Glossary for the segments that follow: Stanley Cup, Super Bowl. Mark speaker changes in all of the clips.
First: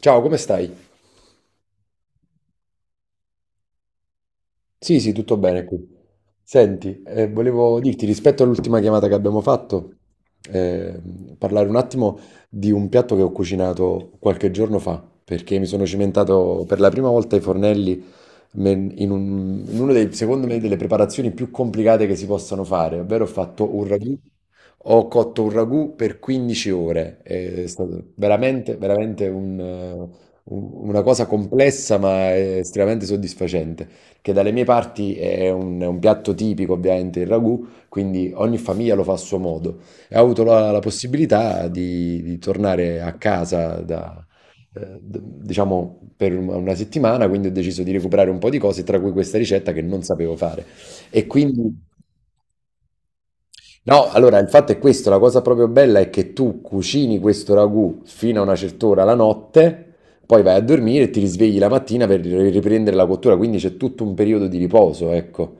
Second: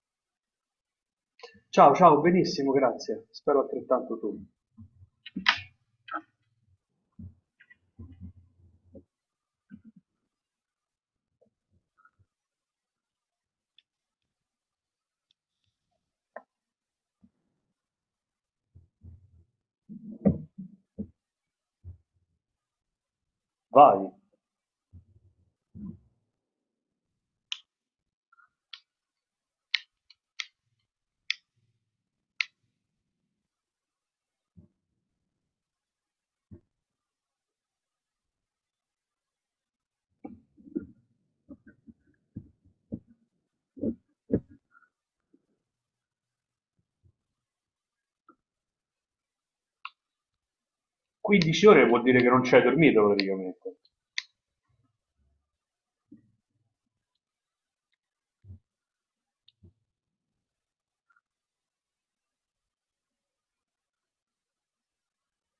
Speaker 1: Ciao, come stai?
Speaker 2: Ciao, ciao, benissimo, grazie. Spero altrettanto tu.
Speaker 1: Sì, sì, tutto bene qui. Senti, volevo dirti rispetto all'ultima chiamata che abbiamo fatto, eh, parlare un attimo di un piatto che ho cucinato qualche giorno fa, perché mi sono cimentato per la prima volta ai fornelli in uno dei, secondo me, delle preparazioni più complicate che si possano fare, ovvero ho fatto un
Speaker 2: Vai.
Speaker 1: ragù, ho cotto un ragù per 15 ore, è stato veramente, veramente una cosa complessa ma estremamente soddisfacente, che dalle mie parti è un piatto tipico, ovviamente, il ragù, quindi ogni famiglia lo fa a suo modo e ho avuto la possibilità di tornare a casa da, diciamo per una settimana, quindi ho deciso di recuperare un po' di cose, tra cui questa ricetta che non sapevo fare. E
Speaker 2: 15
Speaker 1: quindi,
Speaker 2: ore vuol dire che non ci hai dormito praticamente.
Speaker 1: no, allora il fatto è questo, la cosa proprio bella è che tu cucini questo ragù fino a una certa ora la notte, poi vai a dormire e ti risvegli la mattina per riprendere la cottura, quindi c'è tutto un periodo di riposo, ecco.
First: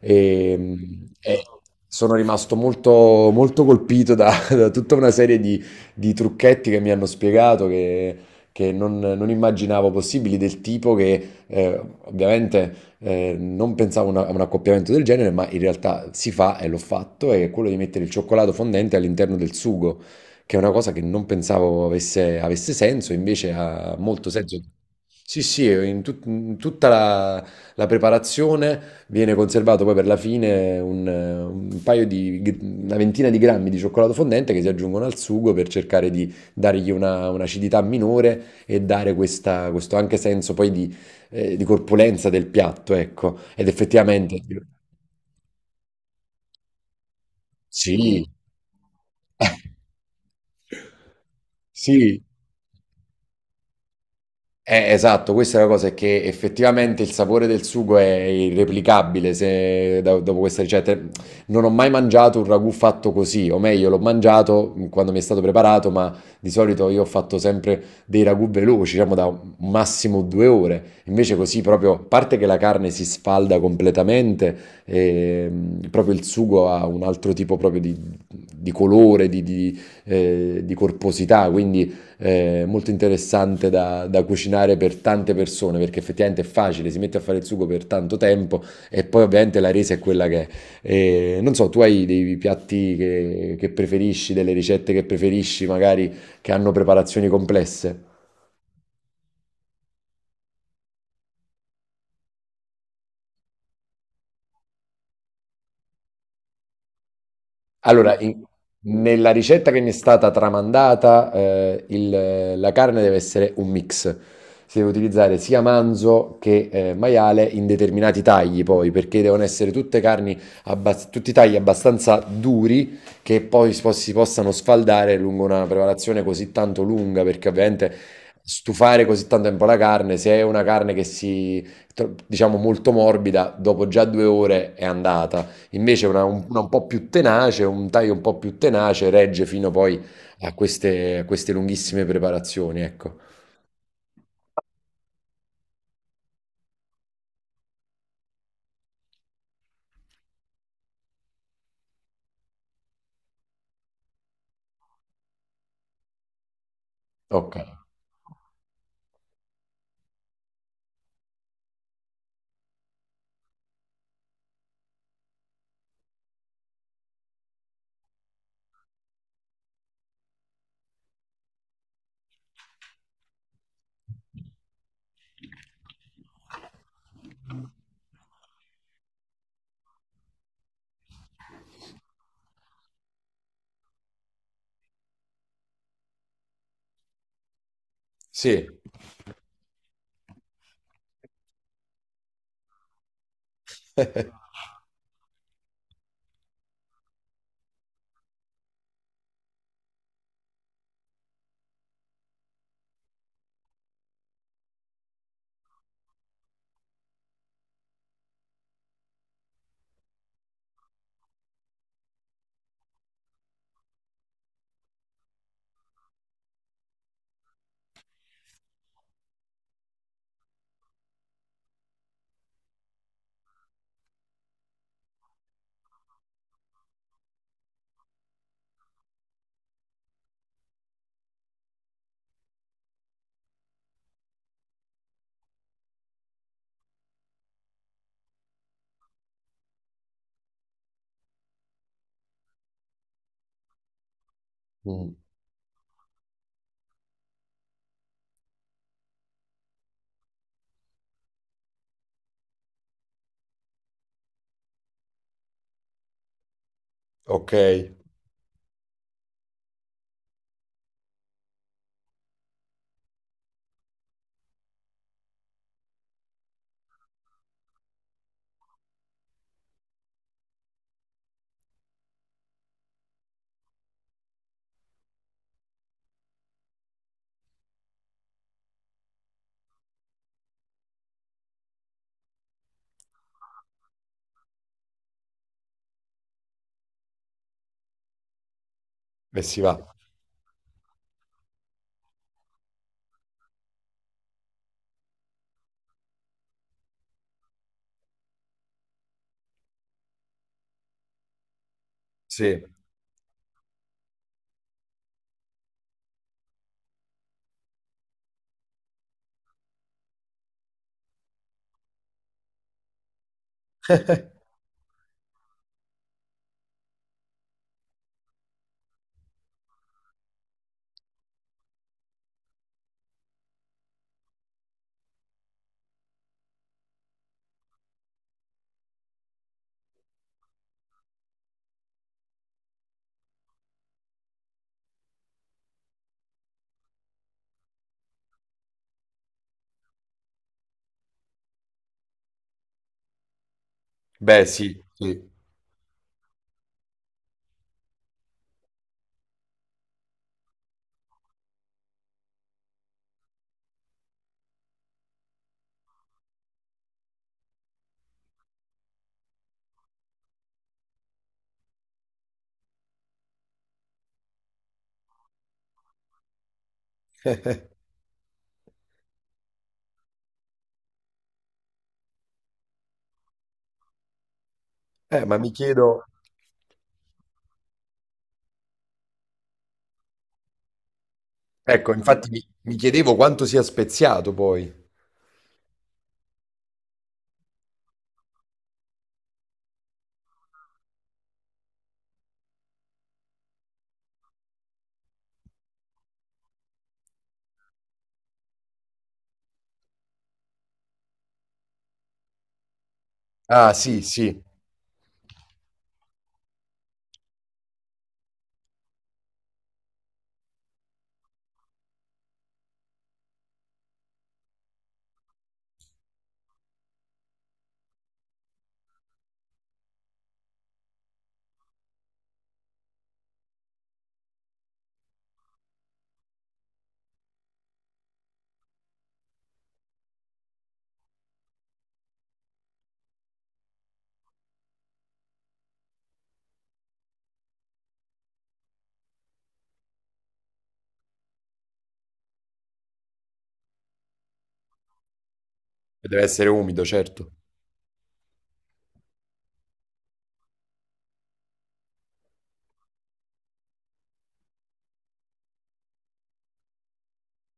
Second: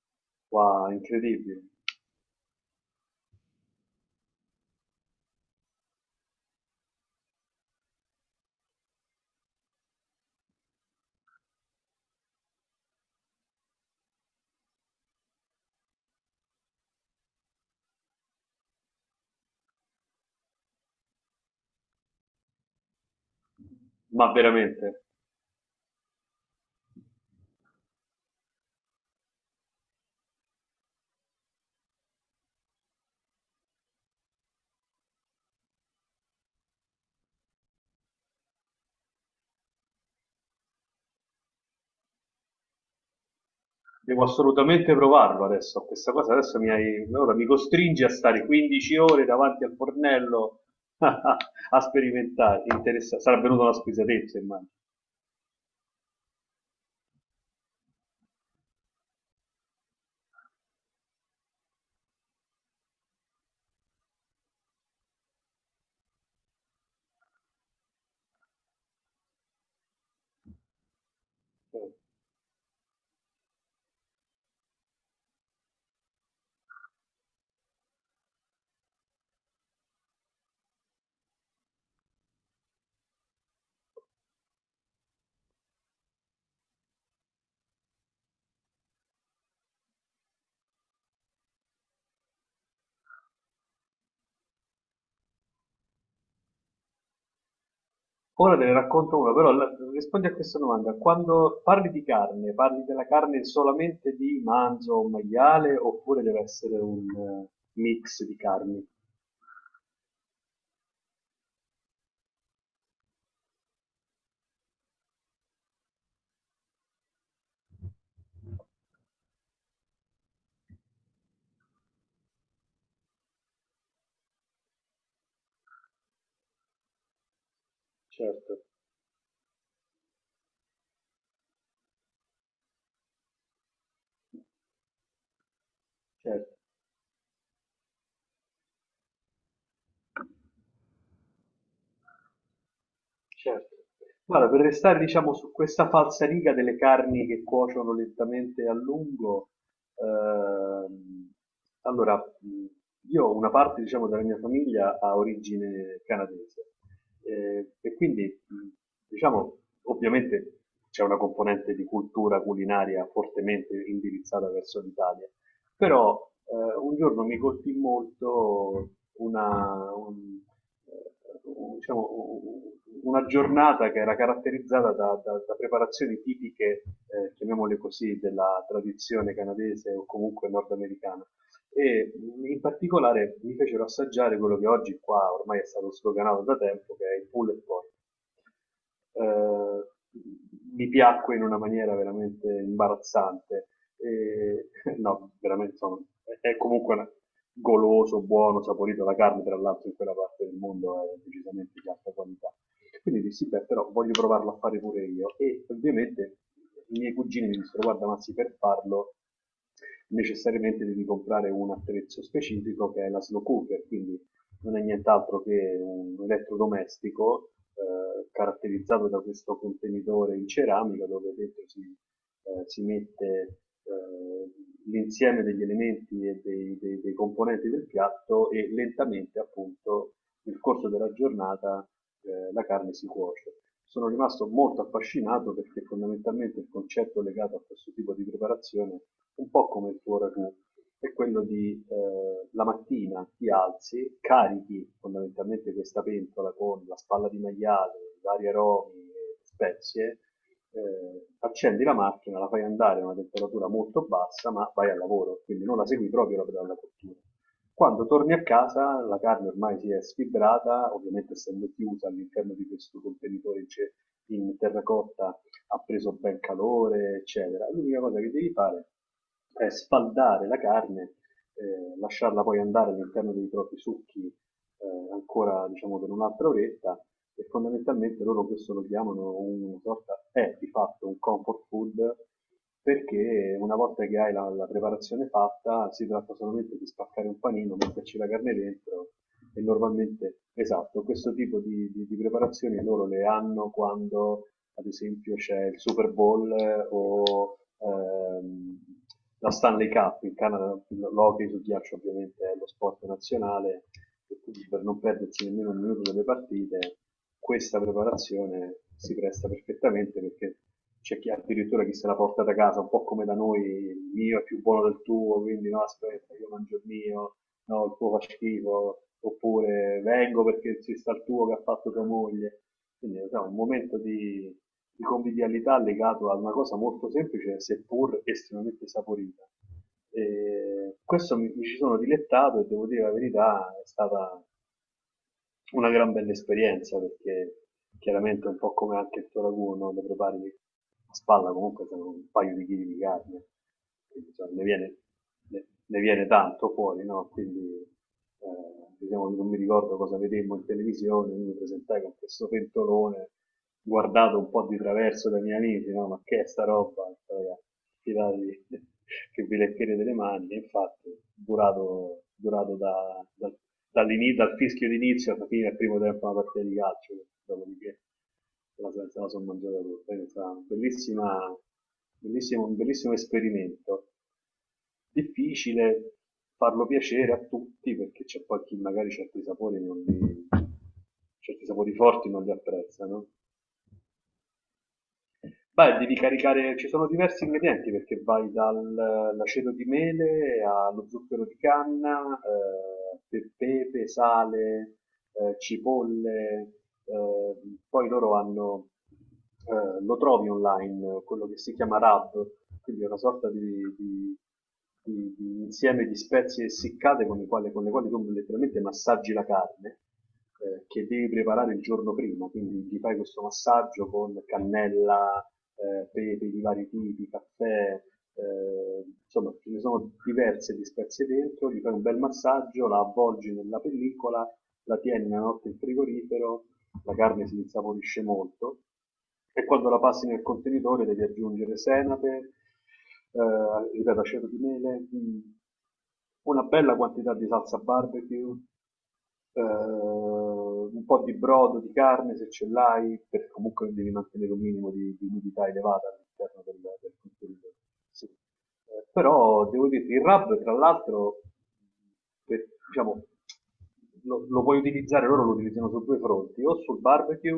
Speaker 1: E, mh,
Speaker 2: Wow,
Speaker 1: e
Speaker 2: incredibile.
Speaker 1: sono rimasto molto, molto colpito da, da tutta una serie di trucchetti che mi hanno spiegato che non, non immaginavo possibili, del tipo che ovviamente non pensavo a un accoppiamento del genere, ma in realtà si fa e l'ho fatto, è quello di mettere il cioccolato fondente all'interno del sugo, che è una cosa che non pensavo avesse, avesse senso, invece ha molto
Speaker 2: Ma
Speaker 1: senso.
Speaker 2: veramente,
Speaker 1: Sì, sì, in tutta la preparazione. Viene conservato poi per la fine un paio di, una ventina di grammi di cioccolato fondente che si aggiungono al sugo per cercare di dargli un'acidità minore e dare questo anche senso poi di corpulenza del piatto, ecco. Ed
Speaker 2: devo
Speaker 1: effettivamente,
Speaker 2: assolutamente provarlo adesso. Questa cosa adesso mi hai. Ora mi costringi a
Speaker 1: sì,
Speaker 2: stare 15 ore davanti al fornello a
Speaker 1: sì,
Speaker 2: sperimentare. Interessa. Sarà venuta una spesatezza, immagino.
Speaker 1: eh, esatto, questa è la cosa, è che effettivamente il sapore del sugo è irreplicabile se, da- dopo questa ricetta. Non ho mai mangiato un ragù fatto così, o meglio, l'ho mangiato quando mi è stato preparato, ma di solito io ho fatto sempre dei ragù veloci, diciamo da un massimo 2 ore. Invece così
Speaker 2: Eh,
Speaker 1: proprio, a parte che la carne si sfalda completamente, proprio il sugo ha un altro tipo proprio di colore, di corposità, quindi molto interessante da, da cucinare per tante persone perché effettivamente è facile, si mette a fare il sugo per tanto tempo e poi ovviamente la resa è quella che è. E, non so, tu hai dei piatti che preferisci, delle ricette che preferisci, magari che hanno preparazioni complesse?
Speaker 2: Ora te ne racconto una, però rispondi a questa domanda. Quando parli di carne, parli della carne solamente di manzo o maiale oppure deve essere un
Speaker 1: Allora,
Speaker 2: mix di
Speaker 1: in-
Speaker 2: carni?
Speaker 1: Nella ricetta che mi è stata tramandata, la carne deve essere un mix. Si deve utilizzare sia manzo che maiale in determinati tagli, poi, perché devono essere tutte carni, tutti tagli abbastanza duri che poi si possano sfaldare lungo una preparazione così tanto lunga, perché ovviamente
Speaker 2: Certo.
Speaker 1: stufare così tanto tempo la carne, se è una carne che diciamo, molto morbida, dopo già 2 ore è andata. Invece
Speaker 2: Certo.
Speaker 1: una un po' più tenace, un taglio un po' più tenace regge fino poi a queste lunghissime preparazioni, ecco.
Speaker 2: Certo. Guarda, per restare, diciamo, su questa falsariga delle carni che cuociono lentamente a lungo, ehm, allora, io una parte, diciamo, della mia famiglia ha origine canadese
Speaker 1: Ok,
Speaker 2: e quindi, diciamo, ovviamente c'è una componente di cultura culinaria fortemente indirizzata verso l'Italia, però un giorno mi colpì molto una, un- diciamo, un- una giornata che era caratterizzata da preparazioni tipiche, chiamiamole così, della tradizione canadese o comunque nordamericana. E in particolare mi fecero assaggiare quello che oggi qua ormai è stato sloganato da tempo, che è il pulled pork.
Speaker 1: sì,
Speaker 2: Eh, Mi piacque in una maniera veramente imbarazzante. E, no, veramente sono, è comunque goloso, buono, saporito la carne, tra l'altro in quella parte del mondo è decisamente di alta qualità. Quindi dissi, beh, però voglio provarlo a fare pure io. E ovviamente i miei cugini mi dissero, guarda, Mazzi, per farlo necessariamente devi comprare un attrezzo specifico che è la slow cooker, quindi non è nient'altro che un elettrodomestico caratterizzato da questo contenitore in ceramica dove dentro si mette eh, l'insieme degli elementi e dei componenti del piatto e lentamente appunto nel corso della giornata la carne si cuoce. Sono rimasto molto affascinato perché fondamentalmente il concetto legato a questo tipo di preparazione, un po' come il tuo ragù, è quello di la mattina ti alzi, carichi
Speaker 1: mm,
Speaker 2: fondamentalmente questa pentola con la spalla di maiale, vari aromi e spezie, accendi la macchina, la fai andare a una temperatura molto bassa, ma vai al lavoro, quindi non la segui proprio la pedana cottura.
Speaker 1: ok, e
Speaker 2: Quando torni a casa la carne ormai si è sfibrata, ovviamente essendo chiusa all'interno di questo contenitore in terracotta ha preso ben calore, eccetera. L'unica cosa che devi fare è sfaldare la carne, lasciarla poi andare all'interno dei propri succhi ancora diciamo per un'altra oretta e fondamentalmente loro questo lo chiamano una sorta, è di fatto un comfort food perché una volta che hai la preparazione fatta si tratta solamente di spaccare un panino, metterci la carne dentro
Speaker 1: si
Speaker 2: e
Speaker 1: va.
Speaker 2: normalmente, esatto, questo tipo di preparazioni loro le hanno quando ad esempio c'è il Super Bowl o la Stanley Cup, in Canada l'hockey su ghiaccio ovviamente è
Speaker 1: Sì,
Speaker 2: lo sport nazionale e quindi per non perdersi nemmeno un minuto delle partite, questa preparazione si presta perfettamente perché c'è chi addirittura chi se la porta da casa, un po' come da noi, il mio è più buono del tuo, quindi no, aspetta, io mangio il mio, no, il tuo fa schifo, oppure vengo perché ci sta il tuo che ha fatto tua moglie. Quindi è un momento di convivialità legato a una cosa molto semplice, seppur estremamente saporita. E questo mi ci sono dilettato e devo dire la verità, è stata una gran bella esperienza perché chiaramente un po' come anche il tuo ragù, no? Lo prepari a spalla comunque sono un paio di chili di carne, quindi
Speaker 1: beh
Speaker 2: insomma, ne,
Speaker 1: sì,
Speaker 2: viene,
Speaker 1: sì.
Speaker 2: ne, ne viene tanto fuori, no? Quindi diciamo, non mi ricordo cosa vedemmo in televisione, mi presentai con questo pentolone guardato un po' di traverso dai miei amici, no? Ma che è sta roba? Ragazzi, tiratevi che vi leccherete delle mani. E infatti, durato dal fischio d'inizio alla fine del primo tempo una partita di calcio, dopodiché se la sono mangiata tutta. Quindi è stata un bellissimo esperimento.
Speaker 1: Ma mi chiedo,
Speaker 2: Difficile farlo piacere a tutti perché c'è poi chi magari certi
Speaker 1: ecco,
Speaker 2: sapori
Speaker 1: infatti
Speaker 2: forti non
Speaker 1: mi,
Speaker 2: li
Speaker 1: mi chiedevo
Speaker 2: apprezzano.
Speaker 1: quanto sia speziato poi.
Speaker 2: Beh, devi caricare, ci sono diversi ingredienti perché vai dall'aceto di mele allo zucchero di canna, pepe, sale, cipolle, eh, poi loro hanno, lo trovi online, quello che si chiama rub, quindi è una sorta
Speaker 1: Ah sì, sì,
Speaker 2: di-
Speaker 1: e
Speaker 2: di insieme di spezie essiccate con le quali tu letteralmente massaggi la carne che devi preparare il giorno prima, quindi gli fai questo massaggio con cannella, pepe di vari tipi, caffè, insomma ce ne sono diverse dispezie dentro, gli fai un bel massaggio, la avvolgi nella pellicola, la tieni una notte in frigorifero, la carne si insaporisce molto e quando la passi nel contenitore devi aggiungere senape, ripeto, aceto di mele, una bella quantità di salsa barbecue, un po' di brodo, di carne se ce l'hai, perché comunque devi mantenere un minimo di umidità elevata
Speaker 1: deve essere
Speaker 2: all'interno del,
Speaker 1: umido,
Speaker 2: del
Speaker 1: certo.
Speaker 2: contenitore. Sì. Però devo dirti, il rub tra l'altro, diciamo, lo puoi utilizzare, loro lo utilizzano su due fronti, o sul barbecue,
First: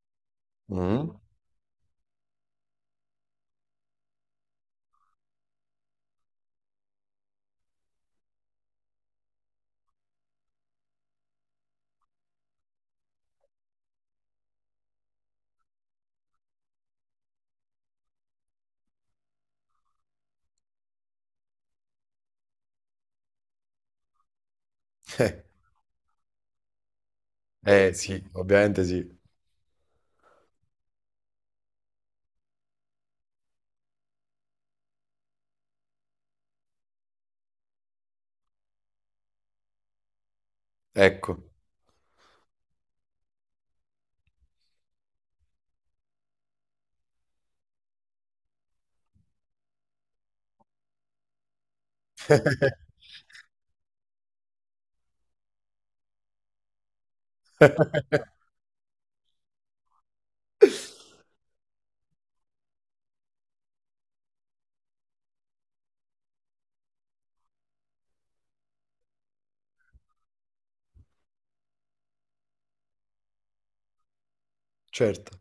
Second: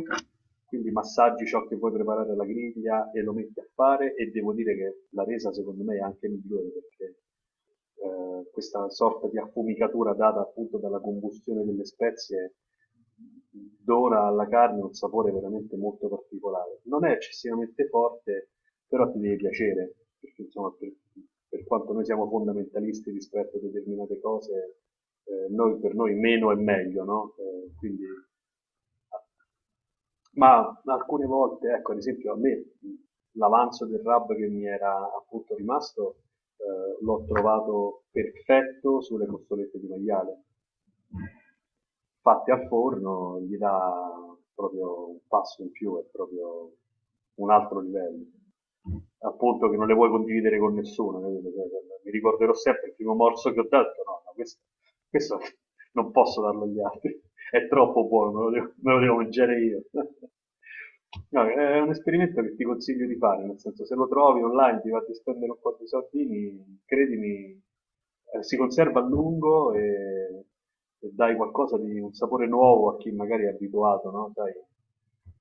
Speaker 2: quindi
Speaker 1: Mm.
Speaker 2: massaggi ciò che vuoi preparare alla griglia e lo metti a fare e devo dire che la resa secondo me è anche migliore perché questa sorta di affumicatura data appunto dalla combustione delle spezie dona alla carne un sapore veramente molto particolare. Non è eccessivamente forte, però ti deve piacere, perché insomma per quanto noi siamo fondamentalisti rispetto a determinate cose, per noi meno è meglio, no? Eh,
Speaker 1: Eh
Speaker 2: quindi,
Speaker 1: sì, ovviamente sì,
Speaker 2: ah, ma alcune volte, ecco, ad esempio a me l'avanzo del RAB che mi era appunto rimasto l'ho trovato perfetto sulle costolette di maiale.
Speaker 1: ecco,
Speaker 2: Fatte al forno gli dà proprio un passo in più, è proprio un altro livello. Appunto che non le vuoi condividere con nessuno, capito? Cioè, mi ricorderò sempre il primo morso che ho dato, no, no questo non posso darlo agli altri, è troppo buono, me lo devo mangiare io. No, è un esperimento che ti consiglio di fare, nel senso se lo trovi online, ti va di spendere un po' di soldini, credimi, si conserva a lungo e, dai qualcosa di un sapore nuovo a chi magari è abituato, no? Sai,
Speaker 1: certo.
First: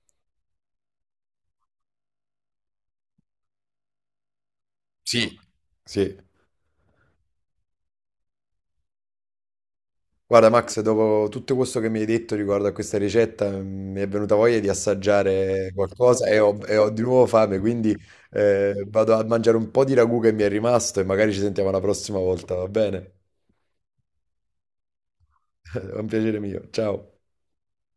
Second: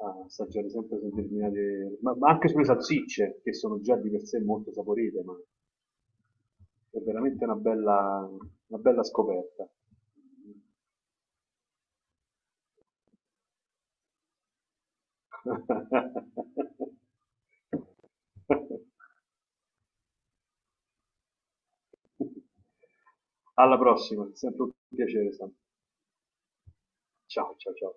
Speaker 2: a assaggiare sempre su determinate, ma anche sulle salsicce, che sono già di per sé molto saporite, ma
Speaker 1: Sì, sì.
Speaker 2: è veramente una bella scoperta.
Speaker 1: Guarda Max, dopo tutto questo che mi hai detto riguardo a questa ricetta, mm, mi è venuta voglia di assaggiare qualcosa e ho di nuovo fame, quindi vado a mangiare un po' di ragù che mi è rimasto e magari ci sentiamo la prossima volta, va bene?
Speaker 2: Alla prossima, è sempre un piacere Sam,
Speaker 1: È un piacere mio, ciao.
Speaker 2: ciao ciao ciao.